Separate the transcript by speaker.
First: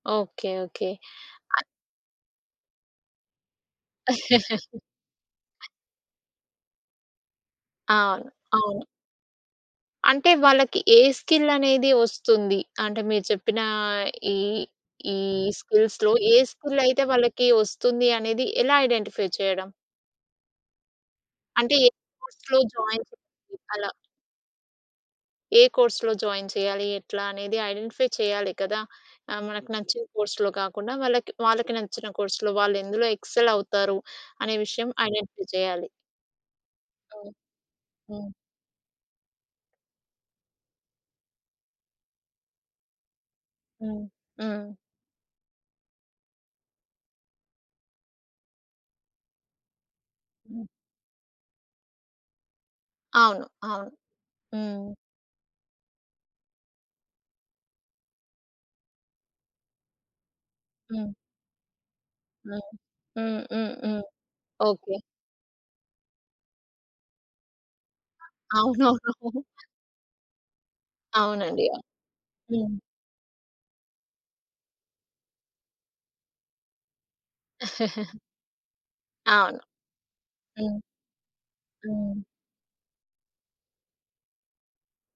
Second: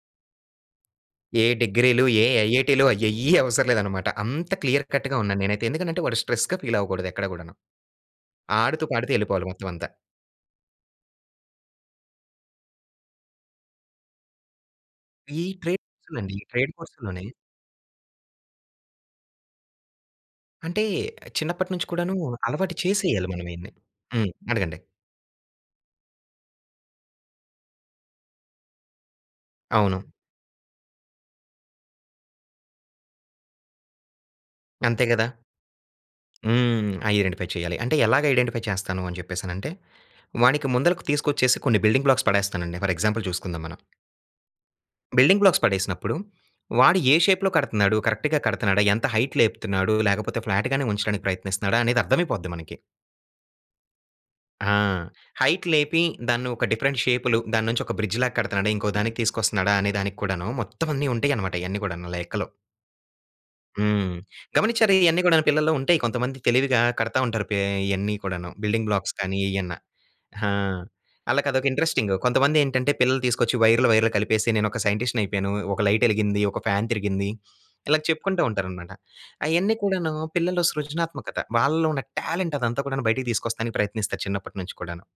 Speaker 1: Okay, okay.
Speaker 2: ఏ డిగ్రీలు, ఏ ఐఐటీ‌లు అయెయ్యి అవసరం లేదు అన్నమాట. అంత క్లియర్ కట్‌గా ఉన్నా నేనైతే. ఎందుకంటే వాడు స్ట్రెస్‌గా ఫీల్ అవ్వకూడదు ఎక్కడ గుడాను.
Speaker 1: అవును, అవును.
Speaker 2: ఆడుతూ పాడుతూ వెళ్ళిపోవాలి మొత్తం అంతా.
Speaker 1: అంటే వాళ్ళకి ఏ స్కిల్ అనేది వస్తుంది? అంటే మీరు చెప్పిన ఈ ఈ
Speaker 2: ఈ ట్రేడ్
Speaker 1: స్కిల్స్‌లో
Speaker 2: కోర్స్‌లండి.
Speaker 1: ఏ
Speaker 2: ఈ ట్రేడ్
Speaker 1: స్కిల్
Speaker 2: కోర్స్‌
Speaker 1: అయితే
Speaker 2: లోనే.
Speaker 1: వాళ్ళకి వస్తుంది అనేది, ఎలా ఐడెంటిఫై చేయడం?
Speaker 2: అంటే, చిన్నప్పటి
Speaker 1: అంటే,
Speaker 2: నుంచి
Speaker 1: ఏ
Speaker 2: కూడాను
Speaker 1: కోర్స్‌లో
Speaker 2: అలవాటు
Speaker 1: జాయిన్ చెయ్యడం?
Speaker 2: చేసేయాలి మనం ఇవ్వన్నీ.
Speaker 1: అలా.
Speaker 2: హ్మ్. అడగండి.
Speaker 1: ఏ కోర్స్‌లో జాయిన్ చేయాలి? ఎట్లా అనేది ఐడెంటిఫై చేయాలి కదా! ఆహ్, మనకు
Speaker 2: అవును.
Speaker 1: నచ్చిన కోర్సులో కాకుండా వాళ్ళకి, వాళ్ళకి నచ్చిన కోర్సులో వాళ్ళు ఎందులో ఎక్సెల్ అవుతారు? అనే విషయం
Speaker 2: అంతే కదా!
Speaker 1: ఐడెంటిఫై చేయాలి.
Speaker 2: హ్మ్.
Speaker 1: హ్మ్,
Speaker 2: ఐడెంటిఫై చేయాలి. అంటే ఎలాగా
Speaker 1: హ్మ్.
Speaker 2: ఐడెంటిఫై చేస్తాను అని చెప్పేసనంటే, వానికి ముందలకి తీసుకొచ్చేసి కొన్ని బిల్డింగ్ బ్లాక్స్ పడేస్తానండి. ఫర్ ఎగ్జాంపుల్ చూసుకుందాం మనం.
Speaker 1: హ్మ్, హ్మ్.
Speaker 2: బిల్డింగ్ బ్లాక్స్ పడేసినప్పుడు, వాడు ఏ షేప్‌లో కడుతున్నాడు? కరెక్ట్‌గా కడుతున్నాడా? ఎంత హైట్ లేపుతున్నాడు? లేకపోతే
Speaker 1: హ్మ్.
Speaker 2: ఫ్లాట్‌గానే ఉంచడానికి ప్రయత్నిస్తున్నాడా? అనేది అర్థమైపోద్ది మనకి.
Speaker 1: అవును, అవును.
Speaker 2: ఆ!
Speaker 1: హ్మ్.
Speaker 2: హైట్ లేపి దాన్ని ఒక డిఫరెంట్ షేప్‌లో దాని నుంచి ఒక బ్రిడ్జ్ లాగా కడుతున్నాడా? ఇంకో దానికి తీసుకొస్తున్నాడా? అనే దానికి కూడాను, మొత్తం అన్ని
Speaker 1: హ్మ్.
Speaker 2: ఉంటాయి అన్నమాట, ఇయన్నీ కూడా లెక్కలో.
Speaker 1: హ్మ్. హుహుహు.
Speaker 2: హ్మ్. గమనించారా?
Speaker 1: ఓకె.
Speaker 2: ఇయన్నీ కూడాను పిల్లల్లో ఉంటాయి, కొంతమంది తెలివిగా కడతా ఉంటారు పే ఇయన్నీ కూడాను బిల్డింగ్ బ్లాక్స్
Speaker 1: అవునవును.
Speaker 2: కానీ ఇయన్న. ఆ! ఆళ్ళకి
Speaker 1: అవునండి,
Speaker 2: అదొక
Speaker 1: అవును.
Speaker 2: ఇంట్రెస్టింగ్. కొంతమంది
Speaker 1: హ్మ్.
Speaker 2: ఏంటంటే పిల్లల్ని తీసుకొచ్చి వైర్లు, వైర్లు కలిపేసి నేను ఒక సైంటిస్ట్‌ని అయిపోయాను. ఒక లైట్ ఎలిగింది, ఒక ఫ్యాన్ తిరిగింది, ఇలా చెప్పుకుంటూ ఉంటారన్నమాట.
Speaker 1: అవును.
Speaker 2: అయన్నీ కూడాను పిల్లల్లో
Speaker 1: హ్మ్.
Speaker 2: సృజనాత్మకత. వాళ్ళలో ఉన్న
Speaker 1: హ్మ్.
Speaker 2: టాలెంట్ అదంతా గుడాను బయటికి తీసుకొస్తానికి ప్రయత్నిస్తారు, చిన్నప్పట్నుంచి కుడాను.